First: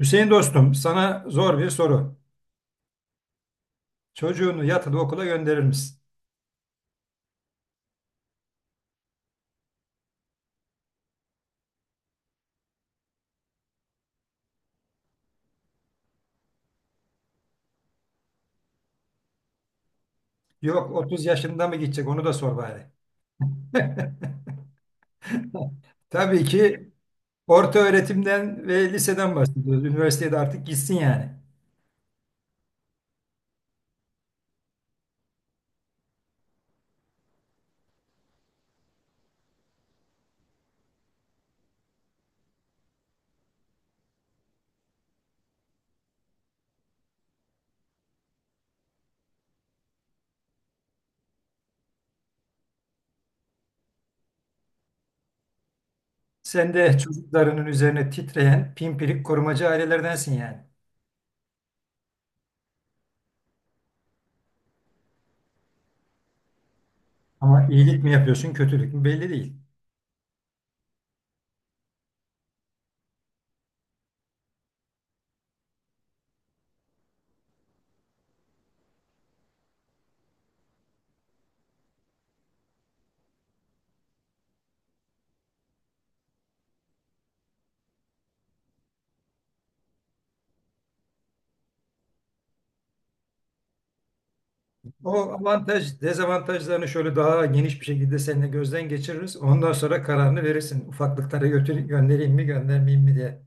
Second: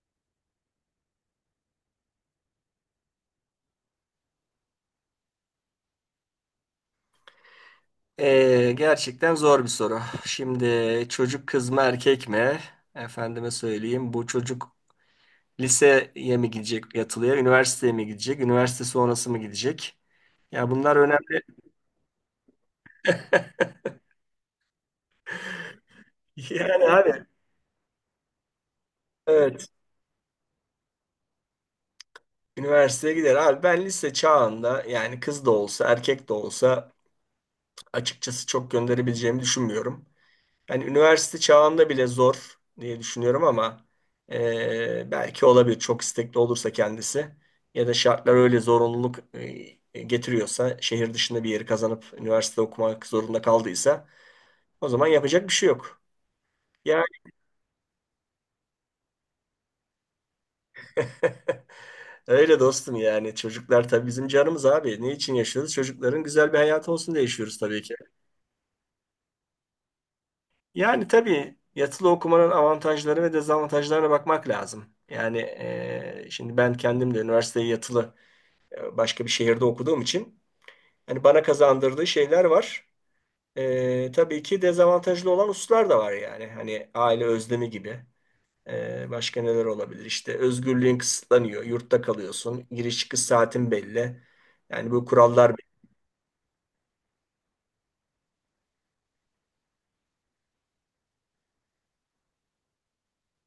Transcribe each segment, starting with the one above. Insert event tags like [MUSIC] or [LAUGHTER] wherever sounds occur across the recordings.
Hüseyin dostum, sana zor bir soru. Çocuğunu yatılı okula gönderir misin? Gerçekten zor bir soru. Şimdi çocuk kız mı erkek mi? Efendime söyleyeyim. Bu çocuk liseye mi gidecek yatılıya, üniversiteye mi gidecek, üniversite sonrası mı gidecek? Ya Yok, bunlar 30 önemli. yaşında mı gidecek onu da sor bari. [LAUGHS] [LAUGHS] Tabii Yani ki abi orta öğretimden ve liseden evet, bahsediyoruz. Üniversitede artık gitsin yani. üniversiteye gider. Abi ben lise çağında yani kız da olsa erkek de olsa açıkçası çok gönderebileceğimi düşünmüyorum. Yani üniversite çağında bile zor diye düşünüyorum ama belki olabilir çok istekli olursa kendisi, ya da şartlar öyle zorunluluk getiriyorsa şehir dışında bir yeri kazanıp üniversite okumak zorunda kaldıysa o zaman yapacak bir şey yok. Sen de Yani çocuklarının üzerine titreyen pimpirik korumacı ailelerdensin yani. [LAUGHS] öyle dostum, yani çocuklar tabii bizim canımız abi. Ne için yaşıyoruz? Çocukların güzel bir hayatı olsun diye yaşıyoruz Ama tabii ki. iyilik mi yapıyorsun, kötülük mü belli değil. Yani tabii yatılı okumanın avantajları ve dezavantajlarına bakmak lazım. Şimdi ben kendim de üniversiteyi yatılı başka bir şehirde okuduğum için hani bana kazandırdığı şeyler var. Tabii ki dezavantajlı olan hususlar da var yani. Hani aile özlemi gibi. Başka neler olabilir? İşte özgürlüğün kısıtlanıyor. Yurtta kalıyorsun. Giriş çıkış saatin belli. Yani bu O kurallar belli. avantaj, dezavantajlarını şöyle daha geniş bir şekilde seninle gözden geçiririz. Ondan sonra kararını verirsin. Ufaklıklara götür, göndereyim mi, göndermeyeyim mi diye.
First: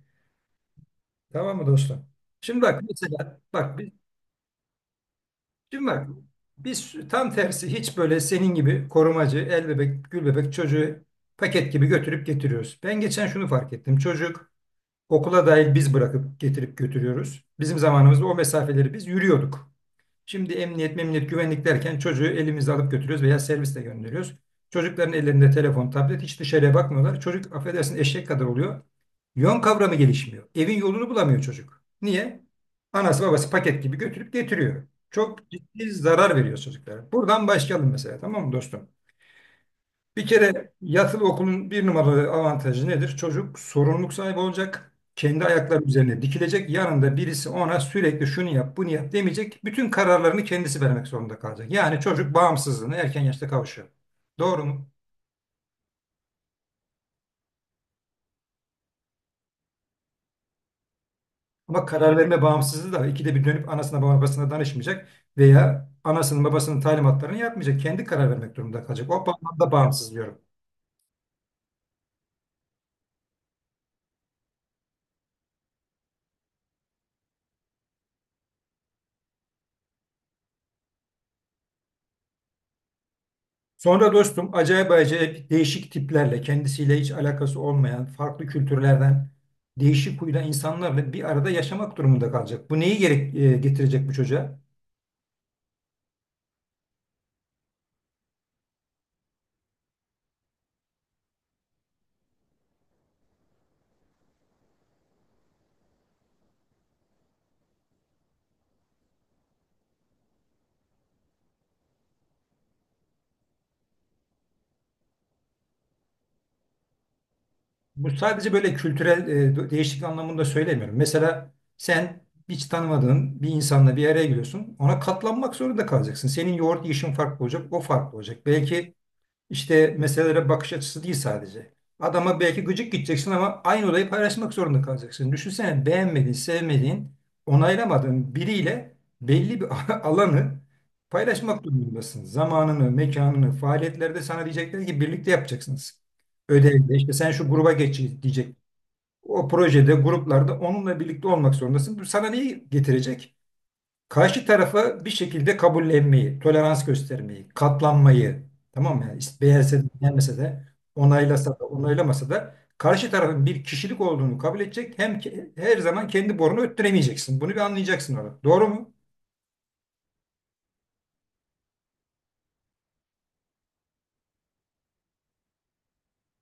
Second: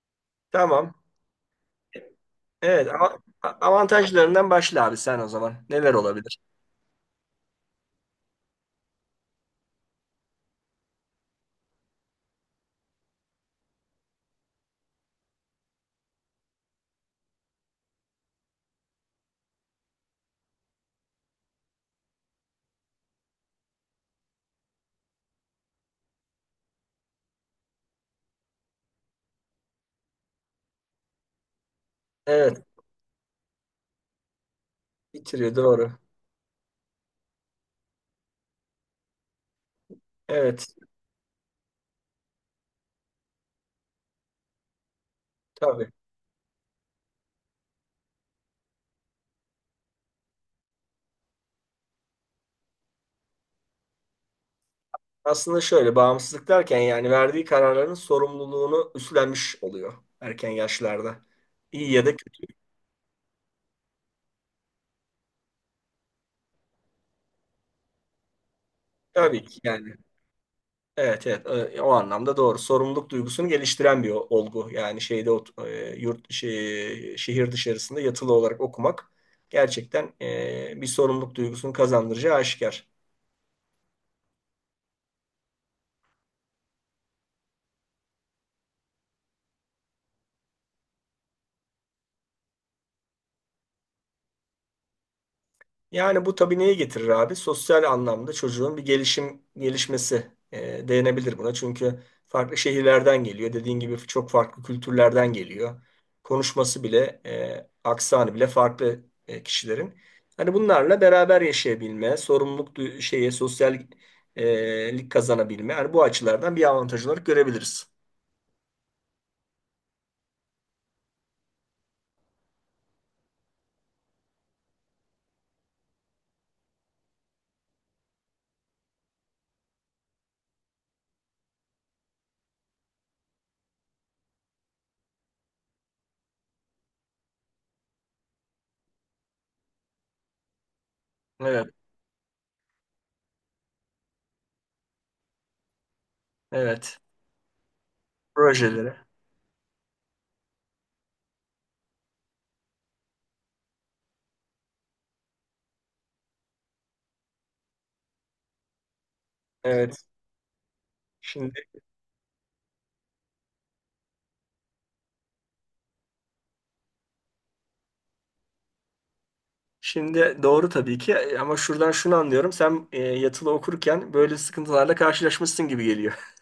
Tamam. Tamam mı dostum? Şimdi bak Evet, mesela bak biz avantajlarından başla abi sen o zaman. Şimdi Neler bak, olabilir? biz tam tersi, hiç böyle senin gibi korumacı el bebek gül bebek çocuğu paket gibi götürüp getiriyoruz. Ben geçen şunu fark ettim. Çocuk okula dahil biz bırakıp getirip götürüyoruz. Bizim zamanımızda o mesafeleri biz yürüyorduk. Şimdi emniyet, memniyet, güvenlik derken çocuğu elimizde alıp götürüyoruz veya servisle gönderiyoruz. Çocukların ellerinde telefon, tablet, hiç dışarıya bakmıyorlar. Çocuk affedersin eşek kadar oluyor. Yön kavramı gelişmiyor. Evin yolunu bulamıyor çocuk. Niye? Evet. Anası babası paket gibi götürüp getiriyor. Çok Bitiriyor, ciddi doğru. zarar veriyor çocuklara. Buradan başlayalım mesela, tamam mı dostum? Bir kere Evet, yatılı okulun bir numaralı avantajı nedir? Çocuk sorumluluk sahibi olacak. Kendi ayakları tabii. üzerine dikilecek. Yanında birisi ona sürekli şunu yap, bunu yap demeyecek. Bütün kararlarını kendisi vermek zorunda kalacak. Yani çocuk bağımsızlığına erken yaşta kavuşuyor. Doğru mu? Aslında şöyle, bağımsızlık derken yani verdiği kararların sorumluluğunu üstlenmiş oluyor erken yaşlarda. Ama İyi ya da karar verme kötü. bağımsızlığı da, ikide bir dönüp anasına babasına danışmayacak veya anasının babasının talimatlarını yapmayacak. Kendi karar vermek durumunda kalacak. O Tabii ki bağlamda yani. bağımsız diyorum. Evet, o anlamda doğru. Sorumluluk duygusunu geliştiren bir olgu. Yani yurt şey, şehir dışarısında yatılı olarak okumak gerçekten bir sorumluluk duygusunu kazandıracağı aşikar. Sonra dostum, acayip acayip değişik tiplerle, kendisiyle hiç alakası olmayan farklı kültürlerden değişik huyda insanlarla bir arada yaşamak durumunda kalacak. Bu neyi getirecek bu çocuğa? Yani bu tabii neyi getirir abi? Sosyal anlamda çocuğun bir gelişmesi denebilir buna. Çünkü farklı şehirlerden geliyor. Dediğin gibi çok farklı kültürlerden geliyor. Konuşması bile, aksanı bile farklı kişilerin. Hani bunlarla beraber yaşayabilme, sosyal lik kazanabilme. Hani bu açılardan bir avantaj olarak görebiliriz. Bu sadece böyle kültürel değişiklik anlamında söylemiyorum. Mesela sen hiç tanımadığın bir insanla bir araya giriyorsun. Ona katlanmak zorunda kalacaksın. Senin yoğurt yiyişin farklı olacak, o farklı olacak. Belki İşte meselelere bakış açısı değil sadece. Adama belki gıcık gideceksin ama aynı olayı paylaşmak zorunda kalacaksın. Düşünsene, beğenmediğin, sevmediğin, onaylamadığın biriyle belli bir [LAUGHS] alanı paylaşmak Evet, durumundasın. Zamanını, mekanını, faaliyetlerde sana diyecekler ki birlikte yapacaksınız. Ödevde evet. işte sen şu gruba geç diyecek. Projeleri. O projede, gruplarda onunla birlikte olmak zorundasın. Bu sana neyi getirecek? Karşı tarafa bir şekilde kabullenmeyi, tolerans göstermeyi, katlanmayı, tamam mı? Yani işte beğense de Evet. beğenmese de, onaylasa Şimdi da onaylamasa da karşı tarafın bir kişilik olduğunu kabul edecek. Hem ki, her zaman kendi borunu öttüremeyeceksin. Bunu bir anlayacaksın orada. Doğru mu? Şimdi doğru tabii ki, ama şuradan şunu anlıyorum. Sen yatılı okurken böyle sıkıntılarla karşılaşmışsın gibi geliyor. [LAUGHS]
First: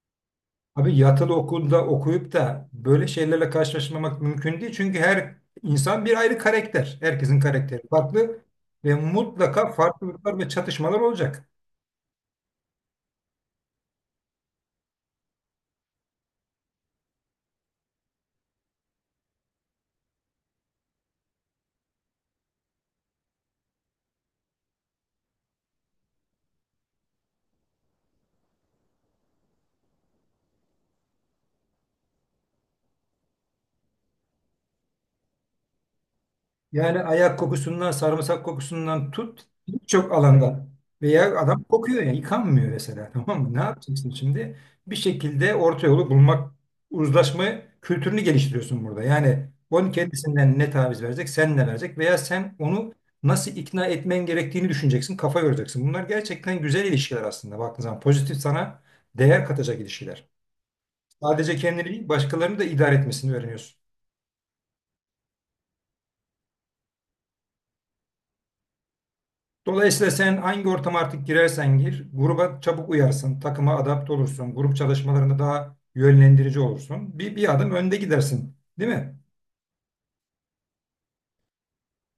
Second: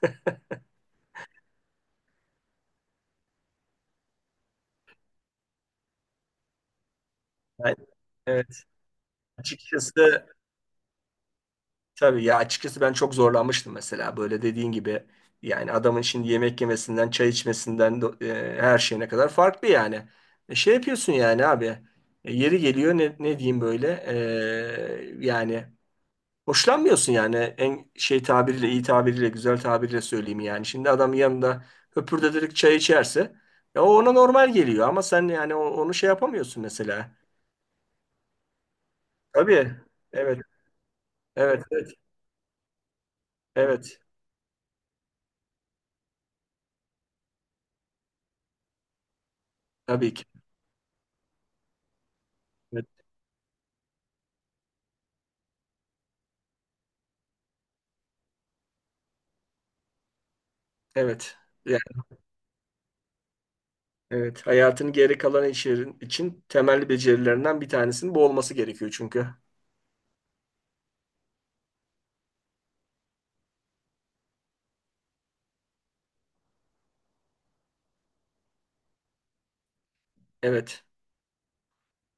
Abi, yatılı okulda okuyup da böyle şeylerle karşılaşmamak mümkün değil. Çünkü her insan bir ayrı karakter. Herkesin Yani, karakteri farklı evet. ve mutlaka Açıkçası, farklılıklar ve çatışmalar olacak. tabii ya, açıkçası ben çok zorlanmıştım mesela, böyle dediğin gibi. Yani adamın şimdi yemek yemesinden, çay içmesinden her şeyine kadar farklı yani. Şey yapıyorsun yani abi. Yeri geliyor, ne, ne diyeyim böyle. e, yani Hoşlanmıyorsun yani, en şey tabiriyle, iyi tabiriyle, güzel tabiriyle söyleyeyim yani. Şimdi adam yanında höpürdeterek çay içerse ya, o ona normal geliyor ama sen yani onu şey yapamıyorsun Yani mesela. ayak kokusundan, sarımsak kokusundan tut, Tabii. birçok Evet. alanda. Veya adam Evet. Evet. kokuyor yani, yıkanmıyor mesela [LAUGHS] tamam mı? Ne Evet. yapacaksın şimdi? Bir şekilde orta yolu bulmak, uzlaşma kültürünü geliştiriyorsun burada. Yani onun Tabii ki. kendisinden ne taviz verecek, sen ne verecek veya sen Evet. onu nasıl ikna etmen gerektiğini düşüneceksin, kafa yoracaksın. Bunlar gerçekten güzel ilişkiler aslında baktığın zaman. Pozitif, sana değer katacak ilişkiler. Evet. Sadece Yani, kendini değil, başkalarını da idare etmesini öğreniyorsun. evet. Hayatın geri kalan işlerin için temel becerilerinden bir tanesinin bu olması gerekiyor çünkü. Dolayısıyla sen hangi ortama artık girersen gir, gruba çabuk uyarsın, takıma adapte olursun, grup çalışmalarında daha yönlendirici olursun. Bir adım önde gidersin, değil mi? Evet.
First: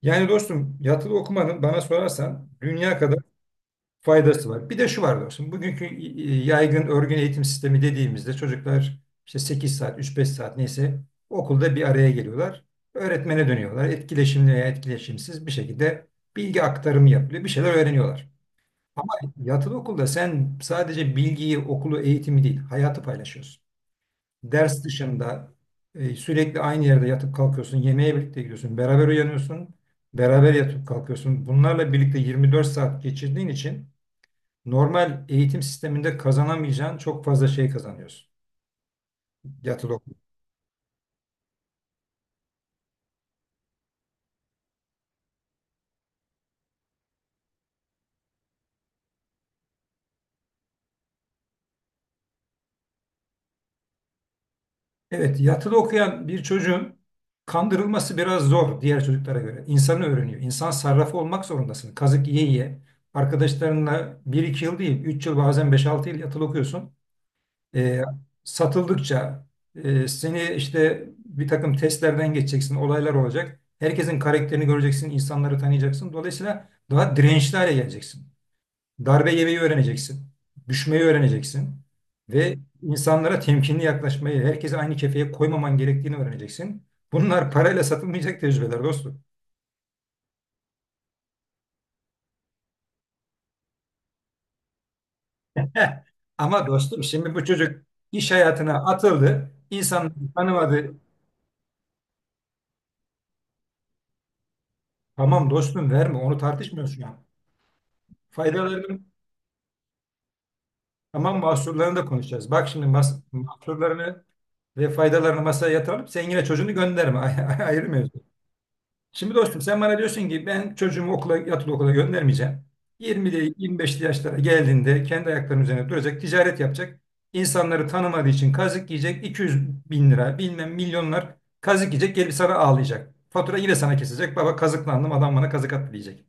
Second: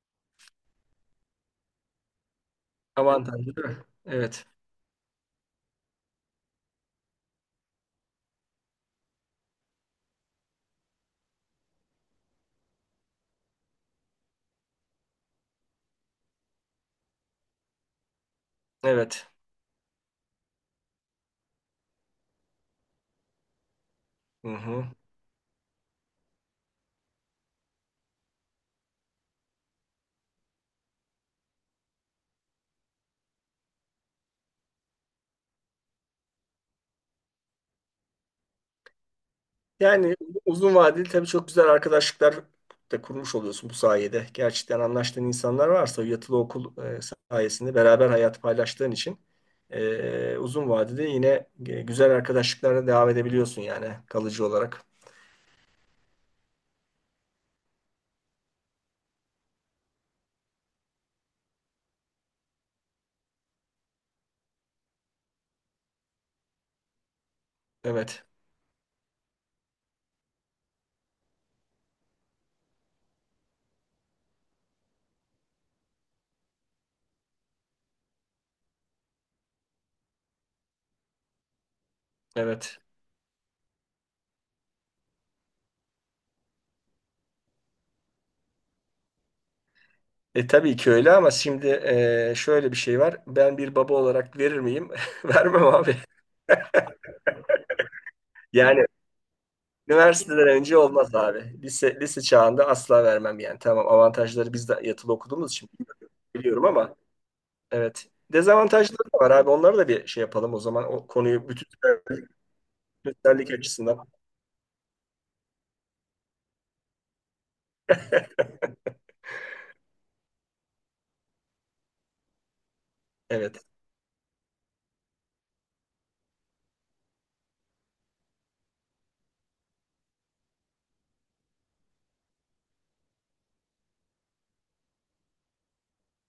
Yani dostum, yatılı okumanın bana sorarsan dünya kadar Avantajlı değil mi? Evet. faydası var. Bir de şu var dostum, bugünkü yaygın örgün eğitim sistemi dediğimizde çocuklar işte 8 saat, üç beş saat neyse okulda bir araya geliyorlar. Öğretmene dönüyorlar. Etkileşimli veya etkileşimsiz bir şekilde bilgi aktarımı yapılıyor. Bir şeyler öğreniyorlar. Ama Evet. yatılı okulda sen sadece bilgiyi, okulu, eğitimi değil, hayatı paylaşıyorsun. Hı Ders hı. dışında sürekli aynı yerde yatıp kalkıyorsun, yemeğe birlikte gidiyorsun, beraber uyanıyorsun, beraber yatıp kalkıyorsun. Bunlarla birlikte 24 saat geçirdiğin için normal eğitim sisteminde kazanamayacağın çok fazla şey kazanıyorsun yatılı Yani okulda. uzun vadeli tabii çok güzel arkadaşlıklar da kurmuş oluyorsun bu sayede. Gerçekten anlaştığın insanlar varsa yatılı okul sayesinde beraber hayat paylaştığın için uzun vadede yine güzel arkadaşlıklara devam edebiliyorsun yani kalıcı olarak. Evet, yatılı okuyan bir çocuğun kandırılması biraz zor, diğer çocuklara göre. İnsanı öğreniyor. İnsan sarrafı olmak zorundasın. Kazık yiye yiye. Arkadaşlarınla bir iki yıl değil, 3 yıl, bazen beş altı yıl yatılı okuyorsun. Ee, Evet, Satıldıkça seni işte bir takım testlerden geçeceksin, olaylar olacak. Herkesin karakterini göreceksin, insanları tanıyacaksın. Dolayısıyla daha dirençli hale geleceksin. Darbe yemeyi öğreneceksin. Düşmeyi öğreneceksin. Ve evet. insanlara temkinli yaklaşmayı, herkese aynı kefeye koymaman gerektiğini öğreneceksin. Bunlar parayla satılmayacak tecrübeler dostum. E tabii ki öyle ama şimdi, şöyle bir şey var. Ben bir baba olarak verir miyim? [LAUGHS] Vermem abi. Heh. Ama dostum, şimdi bu çocuk iş hayatına Yani atıldı. İnsanları üniversiteden önce tanımadı. olmaz abi. Lise çağında asla vermem yani. Tamam, avantajları biz de yatılı Tamam okuduğumuz için dostum, verme, onu biliyorum tartışmıyoruz ama şu an. evet. Faydalarını, Dezavantajları da var abi. Onları da bir şey yapalım o zaman. O tamam, konuyu bütün mahsurlarını da konuşacağız. Bak şimdi, bütünsellik açısından. mahsurlarını ve faydalarını masaya yatıralım. Sen yine çocuğunu gönderme. [LAUGHS] Ayırmıyoruz. Şimdi dostum, sen bana diyorsun ki ben çocuğumu okula, yatılı okula göndermeyeceğim. 20'li Evet. 25'li yaşlara geldiğinde kendi ayaklarının üzerine duracak, ticaret yapacak. İnsanları tanımadığı için kazık yiyecek, 200 bin lira, bilmem milyonlar kazık yiyecek, gelip sana ağlayacak. Fatura yine sana kesecek, baba kazıklandım, adam bana kazık attı diyecek.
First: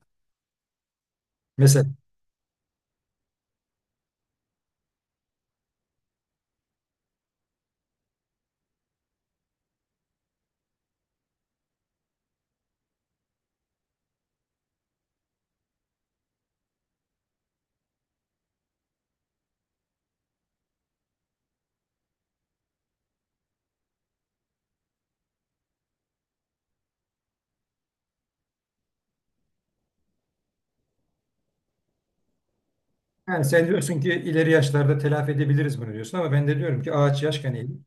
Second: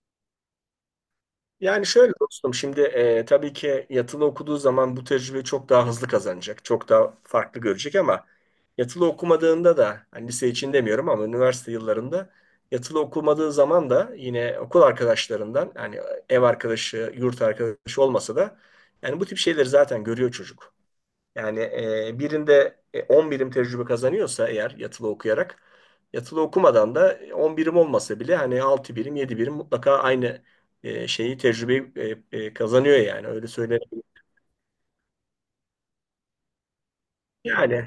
Mesela Yani şöyle dostum, şimdi tabii ki yatılı okuduğu zaman bu tecrübeyi çok daha hızlı kazanacak. Çok daha farklı görecek ama yatılı okumadığında da, hani lise için demiyorum ama üniversite yıllarında yatılı okumadığı zaman da yine okul arkadaşlarından, hani ev arkadaşı, yurt arkadaşı olmasa da yani bu tip şeyleri zaten görüyor çocuk. Yani birinde 10 birim tecrübe kazanıyorsa eğer yatılı okuyarak, yatılı okumadan da 10 birim olmasa bile hani 6 birim, 7 birim mutlaka aynı e, şeyi tecrübeyi kazanıyor yani, yani öyle sen diyorsun söylenebilir. ki ileri yaşlarda telafi edebiliriz bunu diyorsun, ama ben de diyorum ki ağaç yaşken eğilir. Yani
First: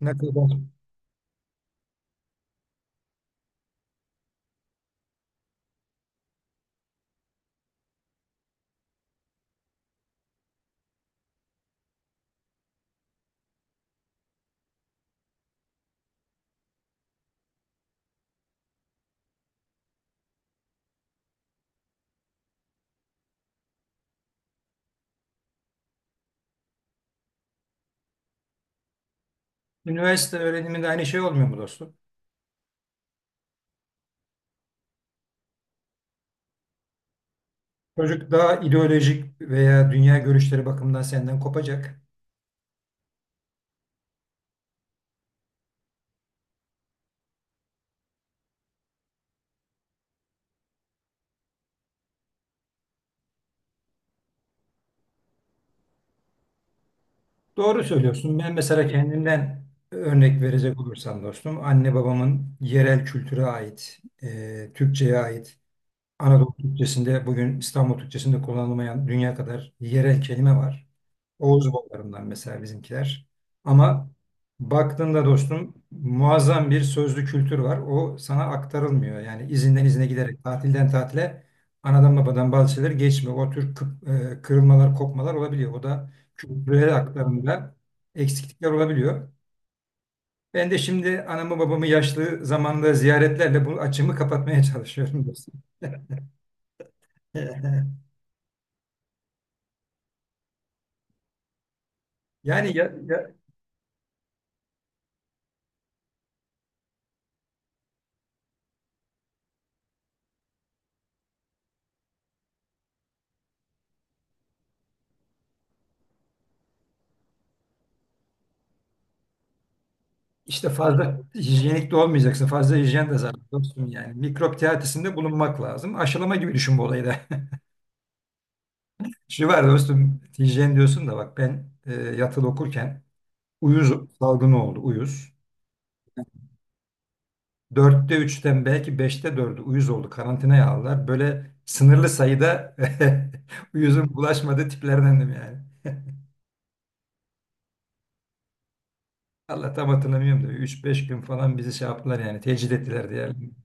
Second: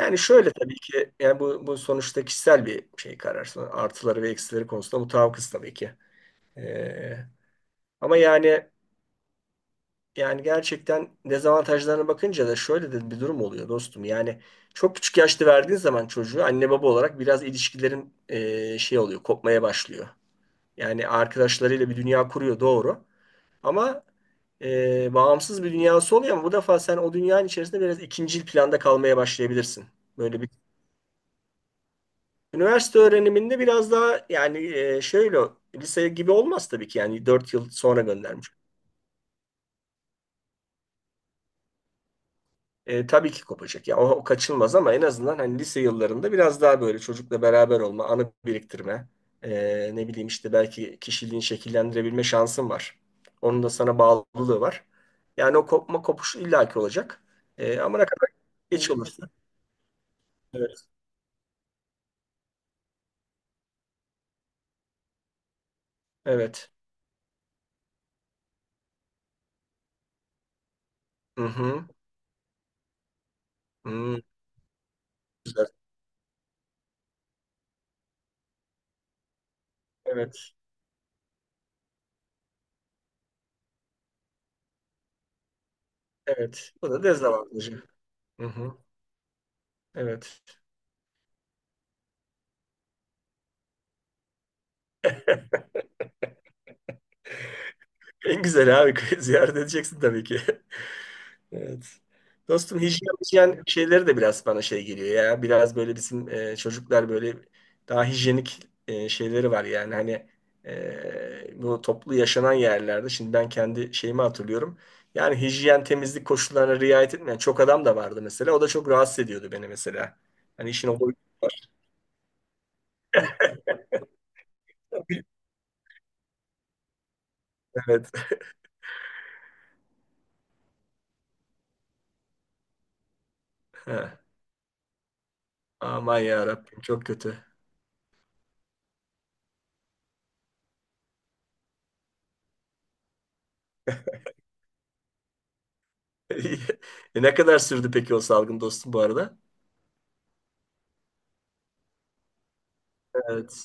Ne kadar şöyle, tabii ki yani bu sonuçta kişisel bir şey, karar. Artıları ve eksileri konusunda mutabıkız tabii ki. E, ama yani Yani gerçekten dezavantajlarına bakınca da şöyle de bir durum oluyor dostum. Yani çok küçük yaşta verdiğin zaman çocuğu, anne baba olarak biraz ilişkilerin şey oluyor, kopmaya başlıyor. Yani arkadaşlarıyla bir dünya kuruyor, doğru. Ama bağımsız bir dünyası oluyor ama bu defa sen o dünyanın içerisinde biraz ikincil planda kalmaya başlayabilirsin. üniversite Böyle bir öğreniminde aynı şey olmuyor mu dostum? Üniversite öğreniminde biraz daha yani, şöyle lise gibi olmaz tabii ki yani, 4 yıl sonra Çocuk göndermiş. daha ideolojik veya dünya görüşleri bakımından senden kopacak. Tabii ki kopacak. Ya o kaçılmaz ama en azından hani lise yıllarında biraz daha böyle çocukla beraber olma, anı biriktirme, ne bileyim işte, belki kişiliğini şekillendirebilme şansın var. Onun da sana bağlılığı var. Yani o kopuş illaki olacak. Doğru Ama ne kadar söylüyorsun. Ben geç. mesela Evet. Olursa. kendimden örnek verecek Evet. olursam dostum, anne babamın yerel kültüre ait, Türkçe'ye ait, Anadolu Evet. Türkçesinde, bugün İstanbul Türkçesinde kullanılmayan dünya kadar yerel kelime var. Hı Oğuz hı. boylarından mesela bizimkiler. Ama Hı, baktığında güzel. dostum, muazzam bir sözlü kültür var. O sana aktarılmıyor. Yani izinden izine giderek, Evet. tatilden tatile anadan babadan bazı şeyler geçmiyor. O tür kırılmalar, kopmalar olabiliyor. O da Evet. Bu kültürel da aktarımda dezavantajı. Hı eksiklikler hı. olabiliyor. Evet. Ben de şimdi anamı babamı yaşlı zamanda ziyaretlerle bu açımı kapatmaya çalışıyorum dostum. [LAUGHS] En güzel abi, [LAUGHS] ziyaret edeceksin tabii ki. Evet. Yani Dostum ya, hijyen, ya hijyen şeyleri de biraz bana şey geliyor ya. Biraz böyle bizim çocuklar böyle daha hijyenik şeyleri var yani. Hani bu toplu yaşanan yerlerde şimdi ben kendi şeyimi hatırlıyorum. Yani hijyen temizlik koşullarına riayet etmeyen çok adam da vardı mesela. O da çok rahatsız ediyordu beni mesela. işte Hani işin o boyutu fazla var. hijyenik de olmayacaksın. Fazla hijyen de zaten, dostum yani. Mikrop teatisinde [LAUGHS] bulunmak lazım. Aşılama gibi düşün bu olayı da. Evet. [LAUGHS] Şu var dostum, hijyen diyorsun da bak, ben yatılı okurken uyuz [LAUGHS] salgını oldu, uyuz. Aman ya Rabbim, çok kötü. Dörtte üçten belki beşte dördü uyuz oldu. Karantinaya aldılar. Böyle sınırlı sayıda [LAUGHS] uyuzun bulaşmadığı tiplerdendim yani. [LAUGHS] Ne kadar sürdü peki o salgın dostum bu arada? Allah, tam hatırlamıyorum da üç beş gün falan bizi şey yaptılar yani, tecrit ettiler diye. Evet.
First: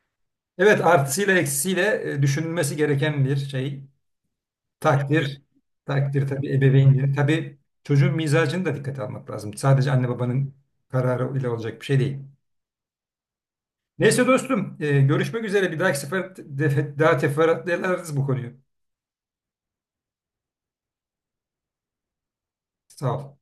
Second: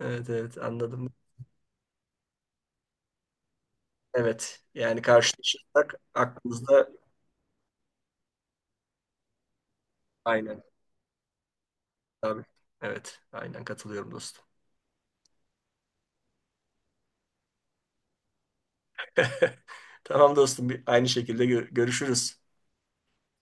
Evet, evet, Evet, anladım. artısıyla eksisiyle düşünülmesi gereken bir şey. Evet. Yani Takdir. karşılaşırsak Takdir tabii aklımızda. ebeveynlerin. Tabii çocuğun mizacını da dikkate almak lazım. Sadece anne babanın Aynen. kararı ile olacak bir şey değil. Tabii. Evet. Aynen katılıyorum Neyse dostum. dostum, görüşmek üzere. Bir dahaki sefer daha teferruatlı ederiz bu konuyu. [LAUGHS] Tamam dostum. Aynı şekilde görüşürüz. Sağ ol.